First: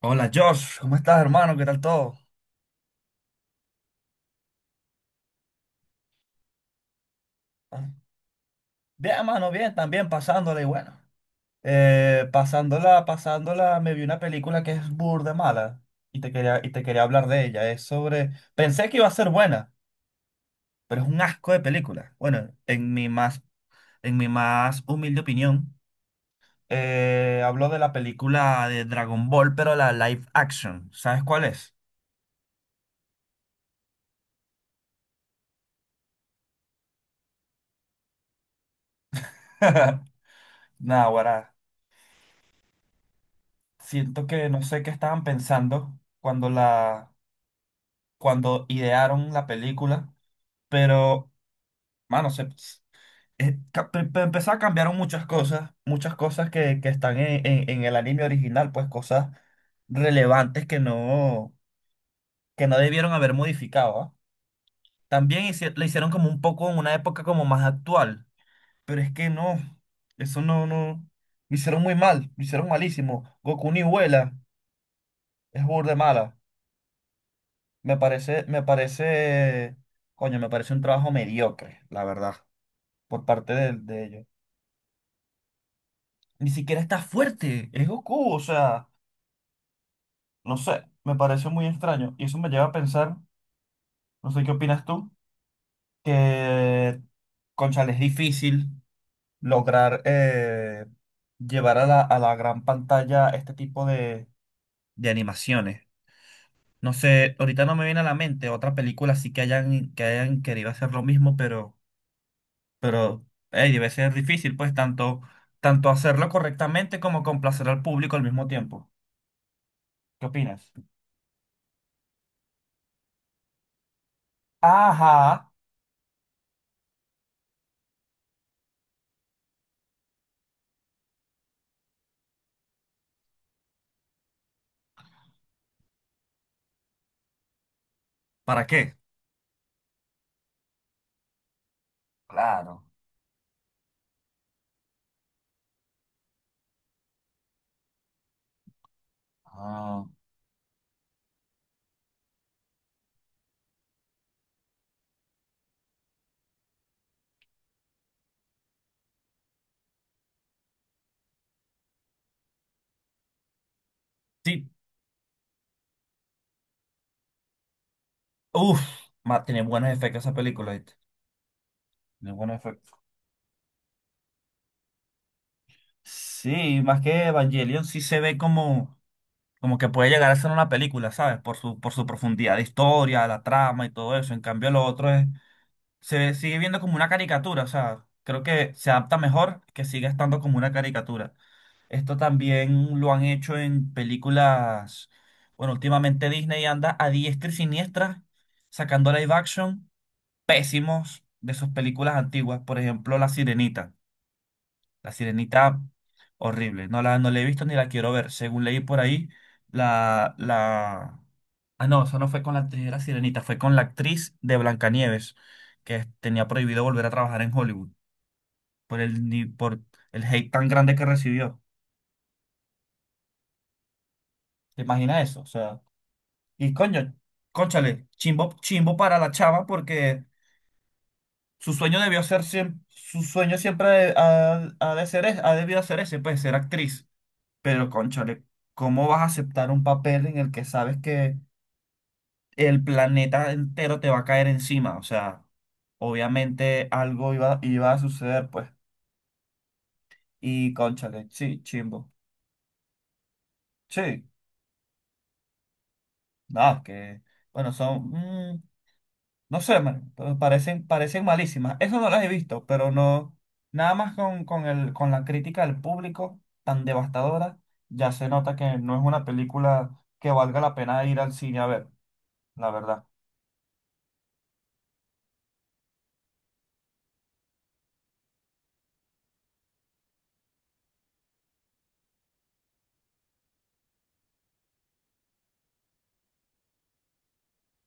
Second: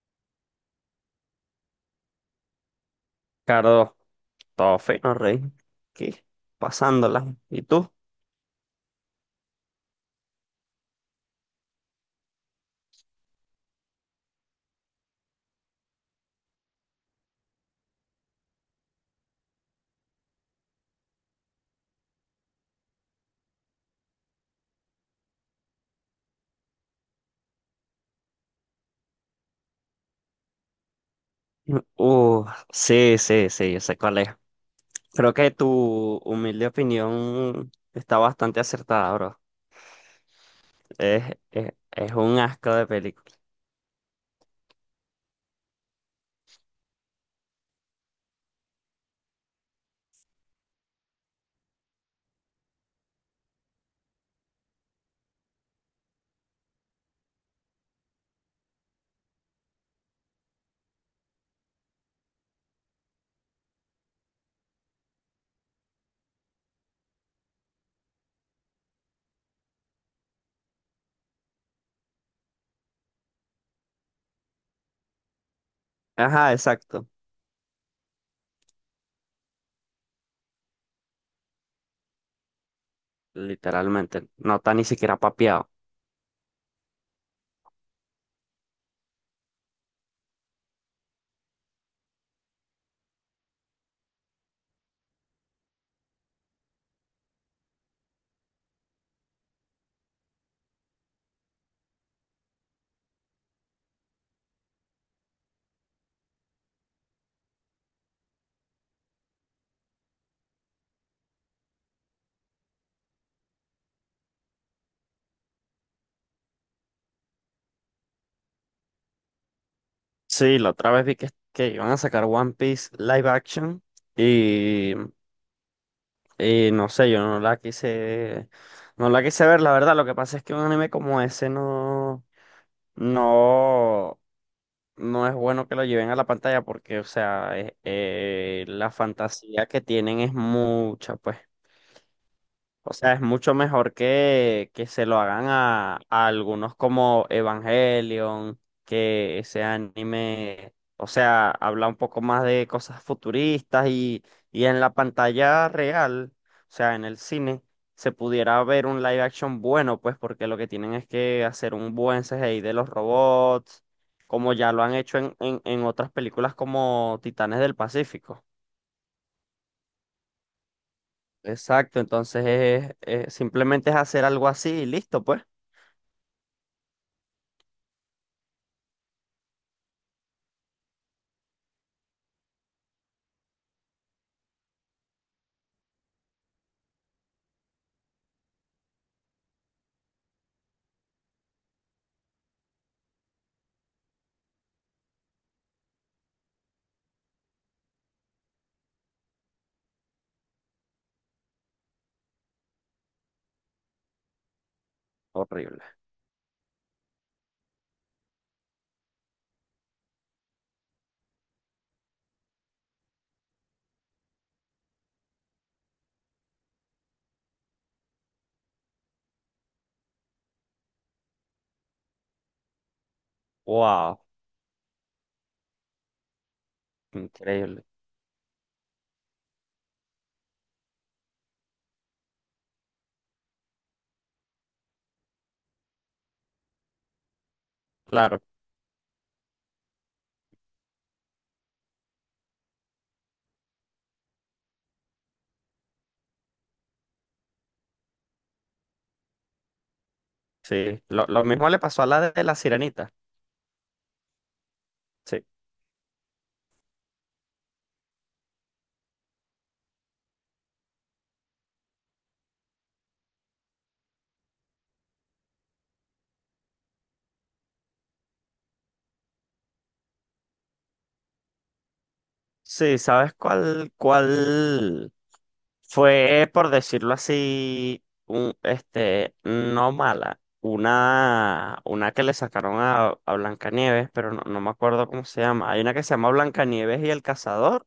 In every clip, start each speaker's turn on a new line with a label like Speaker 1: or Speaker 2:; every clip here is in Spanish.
Speaker 1: Hola Josh, ¿cómo estás hermano? ¿Qué tal todo?
Speaker 2: Ricardo, todo fino, Ricky. ¿Pas
Speaker 1: Ah,
Speaker 2: tú?
Speaker 1: bien hermano, bien, también pasándola y bueno. Pasándola, pasándola, me vi una película que es burda mala y te quería hablar de ella. Pensé que iba a ser buena, pero es un asco de película. Bueno, en mi más humilde opinión, hablo de la película de Dragon Ball, pero la live action. ¿Sabes cuál es?
Speaker 2: Uh, sí, sí, sí, yo sé cuál es. Creo que tu humilde opinión está bastante acertada, bro.
Speaker 1: Nada,
Speaker 2: Es,
Speaker 1: ahora
Speaker 2: es un asco de película.
Speaker 1: siento que no sé qué estaban pensando cuando idearon la película, pero, mano, se, ca- pe- pe- empezó a cambiar muchas cosas que están en el anime original, pues cosas relevantes que no debieron haber modificado, ¿ah? También le hicieron como un poco en una época como más actual, pero es que no, eso no, no, lo hicieron muy mal, lo hicieron malísimo. Goku ni vuela, es burda de mala.
Speaker 2: Ajá, exacto.
Speaker 1: Me parece, me parece, coño, me parece un trabajo mediocre, la verdad. Por parte de ellos.
Speaker 2: Literalmente. No está ni siquiera papeado.
Speaker 1: Ni siquiera está fuerte, es Goku, o sea, no sé, me pareció muy extraño. Y eso me lleva a pensar, no sé qué opinas tú, que, cónchale, es difícil lograr llevar a la gran pantalla este tipo de animaciones. No sé, ahorita no me viene a la mente otra película sí que hayan querido hacer lo mismo, pero ey, debe ser difícil, pues, tanto hacerlo correctamente como complacer al público al mismo tiempo. ¿Qué
Speaker 2: Sí, la
Speaker 1: opinas?
Speaker 2: otra vez vi que iban a sacar One Piece live action y,
Speaker 1: Ajá.
Speaker 2: y no sé, yo no la quise, no la quise ver, la verdad. Lo que pasa es que un anime como ese no. no es bueno que lo lleven a la pantalla porque, o sea,
Speaker 1: ¿Para
Speaker 2: la
Speaker 1: qué?
Speaker 2: fantasía que tienen es mucha, pues.
Speaker 1: Claro.
Speaker 2: O sea, es mucho mejor que se lo hagan a algunos como Evangelion, que ese
Speaker 1: Ah,
Speaker 2: anime, o sea, habla un poco más de cosas futuristas y en la pantalla real, o sea, en el cine, se pudiera ver un live action bueno, pues porque lo que tienen es que hacer un buen CGI de los robots, como
Speaker 1: sí,
Speaker 2: ya lo han hecho en otras películas como Titanes del Pacífico.
Speaker 1: uff, tiene buenos efectos esa película, ¿viste?
Speaker 2: Exacto,
Speaker 1: De
Speaker 2: entonces
Speaker 1: buenos efectos.
Speaker 2: simplemente es hacer algo así y listo, pues.
Speaker 1: Sí, más que Evangelion sí se ve como que puede llegar a ser una película, ¿sabes? Por su profundidad de historia, la trama y todo eso. En cambio, lo otro es sigue viendo como una caricatura, o sea, creo que se adapta mejor que siga estando como una caricatura. Esto también lo han hecho en películas, bueno, últimamente Disney anda a diestra y siniestra sacando live action pésimos de sus películas antiguas, por ejemplo La Sirenita. La
Speaker 2: Horrible.
Speaker 1: Sirenita, horrible. No la he visto ni la quiero ver. Según leí por ahí, la, la... ah, no, eso no fue con la actriz de La Sirenita, fue con la actriz de Blancanieves, tenía prohibido volver a trabajar en Hollywood por el, ni- por el hate tan grande que recibió.
Speaker 2: Wow,
Speaker 1: ¿Te imaginas eso? O sea, y coño,
Speaker 2: increíble.
Speaker 1: cónchale, chimbo, chimbo para la chava porque su sueño siempre ha de ser, ha debido ser ese, pues, ser actriz. Pero,
Speaker 2: Claro,
Speaker 1: cónchale, ¿cómo vas a aceptar un papel en el que sabes que el planeta entero te va a caer encima? O sea, obviamente algo iba a suceder, pues. Y,
Speaker 2: sí. Lo,
Speaker 1: cónchale,
Speaker 2: lo
Speaker 1: sí,
Speaker 2: mismo le pasó a
Speaker 1: chimbo.
Speaker 2: la de la Sirenita.
Speaker 1: Sí,
Speaker 2: Sí.
Speaker 1: nada, que, bueno, son, no sé, man, pero parecen malísimas. Eso no las he visto, pero no, nada más con la crítica del público tan devastadora, ya se nota que no es una película que valga la pena ir al cine a ver, la
Speaker 2: Sí,
Speaker 1: verdad.
Speaker 2: ¿sabes cuál fue, por decirlo así, un, este, no mala? Una que le sacaron a Blancanieves, pero no me acuerdo cómo se llama. Hay una que se llama Blancanieves y el cazador,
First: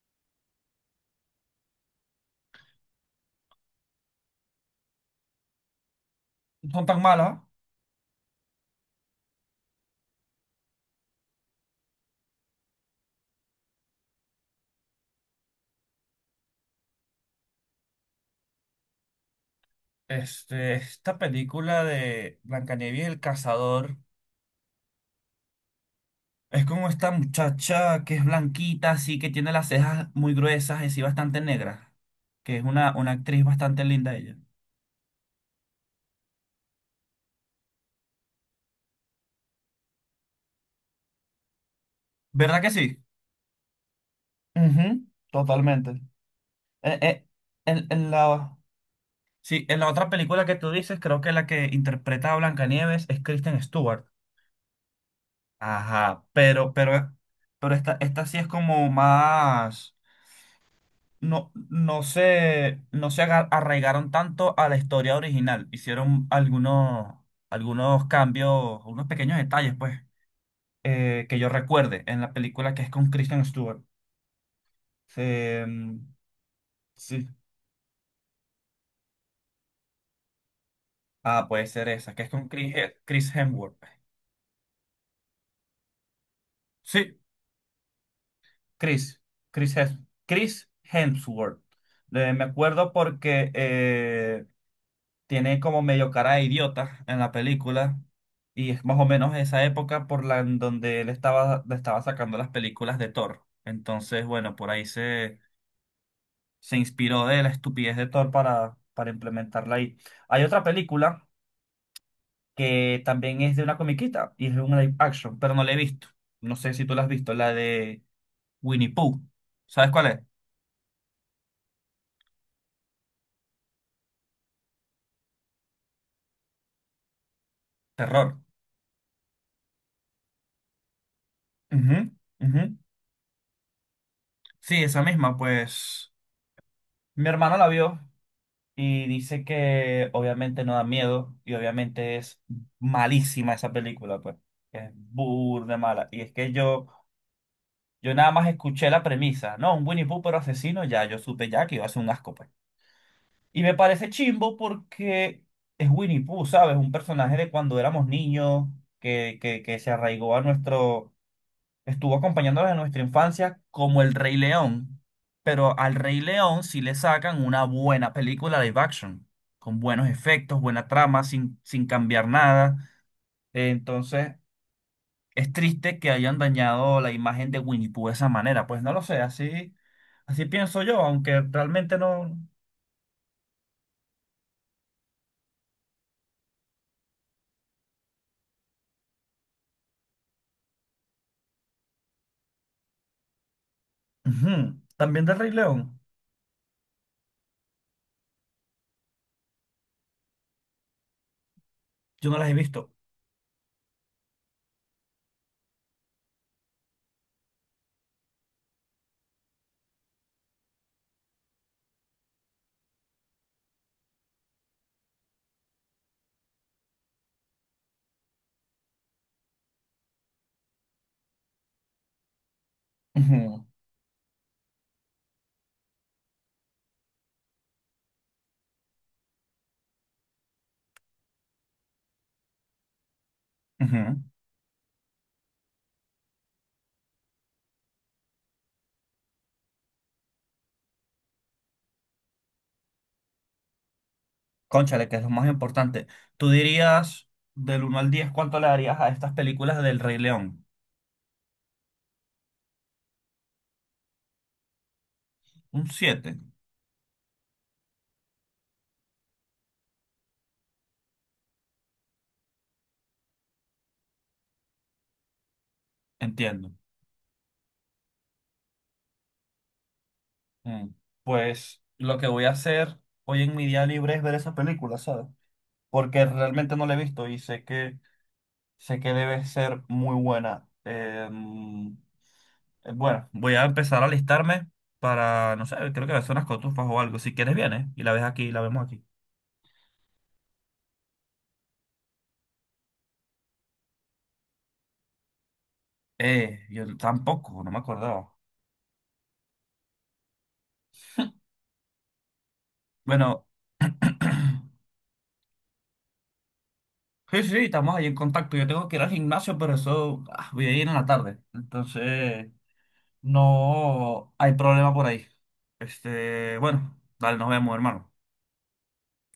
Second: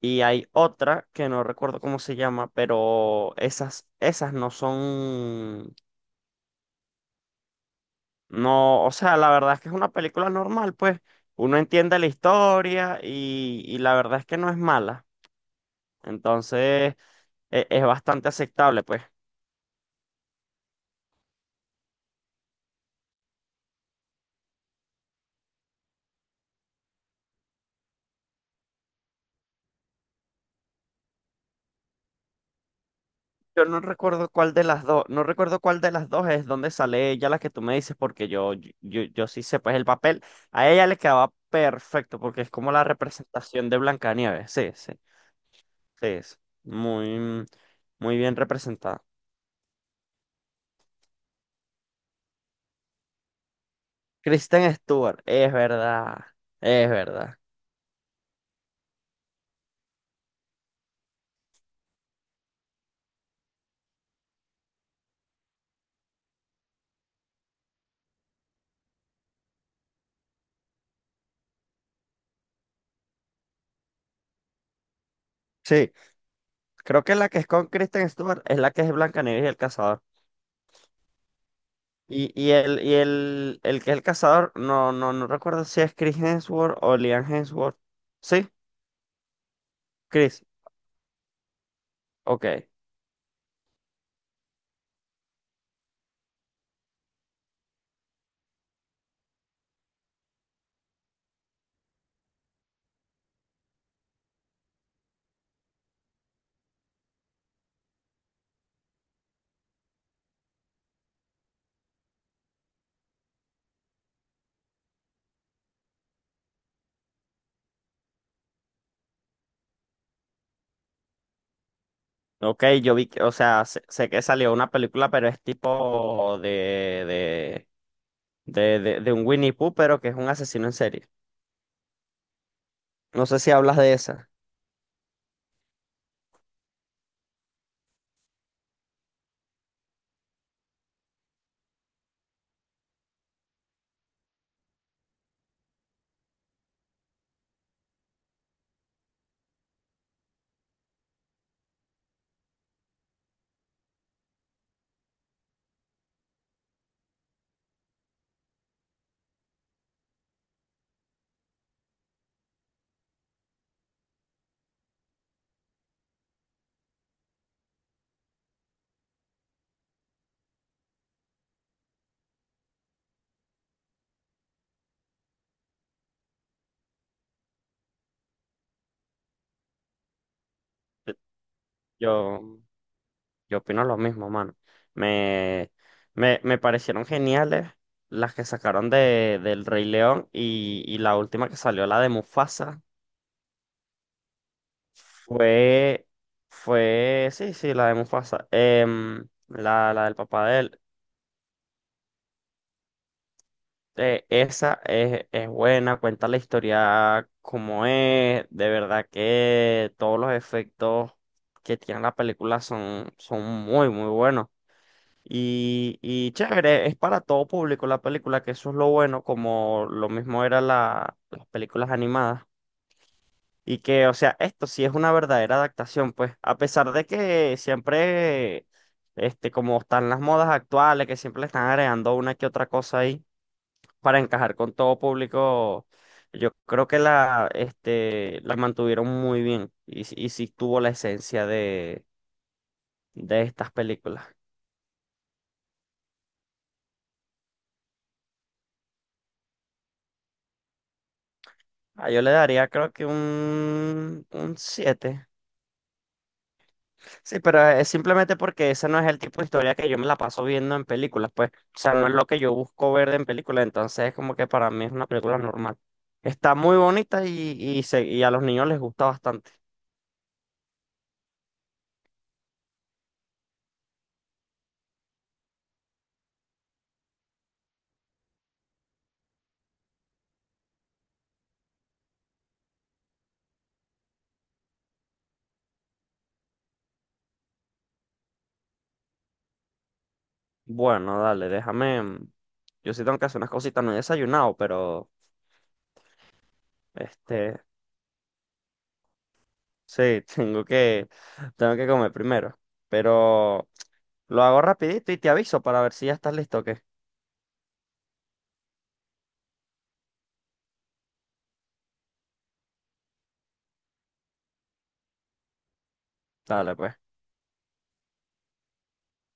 Speaker 2: y hay otra que no recuerdo cómo se llama, pero esas no son.
Speaker 1: No son tan malas.
Speaker 2: No, o sea, la verdad es que es una película normal, pues uno entiende la historia y la verdad es que no es mala. Entonces, es, bastante aceptable, pues.
Speaker 1: Este, esta película de Blancanieves y el cazador es como esta muchacha que es blanquita, así que tiene las cejas muy gruesas y sí bastante negras, que es una actriz
Speaker 2: Yo no
Speaker 1: bastante linda
Speaker 2: recuerdo
Speaker 1: ella.
Speaker 2: cuál de las dos, no recuerdo cuál de las dos es donde sale ella, la que tú me dices, porque yo sí sé, pues el papel a ella le quedaba perfecto, porque es
Speaker 1: ¿Verdad que
Speaker 2: como la
Speaker 1: sí?
Speaker 2: representación de Blancanieves. Sí, sí, sí,
Speaker 1: Ujú, totalmente.
Speaker 2: es
Speaker 1: Eh, eh,
Speaker 2: muy,
Speaker 1: en, en
Speaker 2: muy bien
Speaker 1: la,
Speaker 2: representada.
Speaker 1: sí, en la otra película que tú dices, creo que la que interpreta a Blancanieves es Kristen Stewart.
Speaker 2: Kristen Stewart, es
Speaker 1: Ajá,
Speaker 2: verdad,
Speaker 1: pero,
Speaker 2: es
Speaker 1: pero,
Speaker 2: verdad.
Speaker 1: pero esta sí es como más. No se arraigaron tanto a la historia original. Hicieron algunos cambios, unos pequeños detalles, pues, que yo recuerde en la película que es con Kristen Stewart. Se,
Speaker 2: Sí.
Speaker 1: mm,
Speaker 2: Creo que
Speaker 1: sí.
Speaker 2: la que es con Kristen Stewart es la que es Blancanieves y el cazador.
Speaker 1: Ah, puede ser esa, que es con Chris, He- Chris Hemsworth.
Speaker 2: El que es el cazador, no recuerdo si es Chris Hemsworth o
Speaker 1: Sí,
Speaker 2: Liam Hemsworth. ¿Sí?
Speaker 1: Chris. Chris, Hems-
Speaker 2: Chris.
Speaker 1: Chris Hemsworth. Me
Speaker 2: Ok.
Speaker 1: acuerdo porque tiene como medio cara de idiota en la película y es más o menos esa época por la en donde él estaba, le estaba sacando las películas de Thor. Entonces, bueno, por ahí se inspiró de la estupidez de Thor para implementarla ahí. Hay otra película que también es de una comiquita y es una live action, pero no la he visto. No sé si tú la has visto, la de Winnie Pooh. ¿Sabes cuál es?
Speaker 2: Ok, yo vi que, o sea, sé, sé que salió una película, pero es tipo
Speaker 1: Terror.
Speaker 2: de un Winnie Pooh, pero que es un asesino en serie.
Speaker 1: Ujú, ujú.
Speaker 2: No sé si hablas de esa.
Speaker 1: Sí, esa misma, pues mi hermano la vio. Y dice que obviamente no da miedo y obviamente es malísima esa película, pues. Es burda mala. Y es que yo nada más escuché la premisa, ¿no? Un Winnie Pooh pero asesino, ya yo supe ya que iba a ser un asco, pues. Y me parece chimbo porque es Winnie Pooh, ¿sabes? Un personaje de cuando éramos niños que se arraigó a nuestro estuvo acompañándonos en nuestra infancia como El Rey León, pero al Rey León sí le sacan una buena película live action, con buenos efectos, buena trama, sin cambiar nada. Entonces, es triste que hayan dañado la imagen de Winnie Pooh de esa manera. Pues no lo sé, así, así pienso yo, aunque realmente no.
Speaker 2: Yo. Yo opino lo mismo, mano. Me, me parecieron geniales las que sacaron del Rey León y la última que salió, la de Mufasa,
Speaker 1: Ujú. También del Rey León,
Speaker 2: fue, sí, sí, la de Mufasa, la, la del papá de él.
Speaker 1: yo no las he visto.
Speaker 2: Es buena, cuenta la historia como es, de verdad que todos los efectos que tiene la película son, son muy, muy buenos. Y chévere, es para todo público la película, que eso es lo bueno, como lo mismo era la, las películas animadas.
Speaker 1: Ujú,
Speaker 2: Y que, o sea, esto sí es una verdadera adaptación, pues, a pesar de que siempre, este, como están las modas actuales, que siempre le están agregando una que otra cosa ahí
Speaker 1: ujú.
Speaker 2: para encajar con todo público, yo creo que la, este, la mantuvieron muy bien y, y sí tuvo la esencia de estas películas.
Speaker 1: Cónchale, que es lo más importante. Tú dirías, del uno al 10, ¿cuánto le darías a estas películas del Rey León?
Speaker 2: Ah, yo le daría creo que un 7.
Speaker 1: Un siete.
Speaker 2: Sí, pero es simplemente porque ese no es el tipo de historia que yo me la paso viendo en películas, pues. O sea, no es lo que yo busco ver en películas, entonces es como que para mí es una película normal. Está
Speaker 1: Entiendo.
Speaker 2: muy bonita y, y a los niños les gusta bastante.
Speaker 1: Mm. Pues lo que voy a hacer hoy en mi día libre es ver esa película, ¿sabes? Porque realmente no la he visto y sé que, debe ser muy buena. Bueno, voy a empezar a alistarme para, no sé, creo que va a ser unas cotufas o algo. Si quieres, vienes y la ves aquí, la vemos aquí.
Speaker 2: Bueno, dale, déjame. Yo sí tengo que hacer unas cositas, no he desayunado, pero
Speaker 1: Yo
Speaker 2: este,
Speaker 1: tampoco, no me acordaba.
Speaker 2: sí, tengo que comer primero.
Speaker 1: Bueno.
Speaker 2: Pero lo hago rapidito y te aviso para ver si ya estás listo o qué.
Speaker 1: Sí, sí, sí, estamos ahí en contacto. Yo tengo que ir al gimnasio, pero eso voy a ir en la tarde. Entonces, no hay problema por ahí. Este,
Speaker 2: Dale, pues.
Speaker 1: bueno, dale, nos vemos, hermano.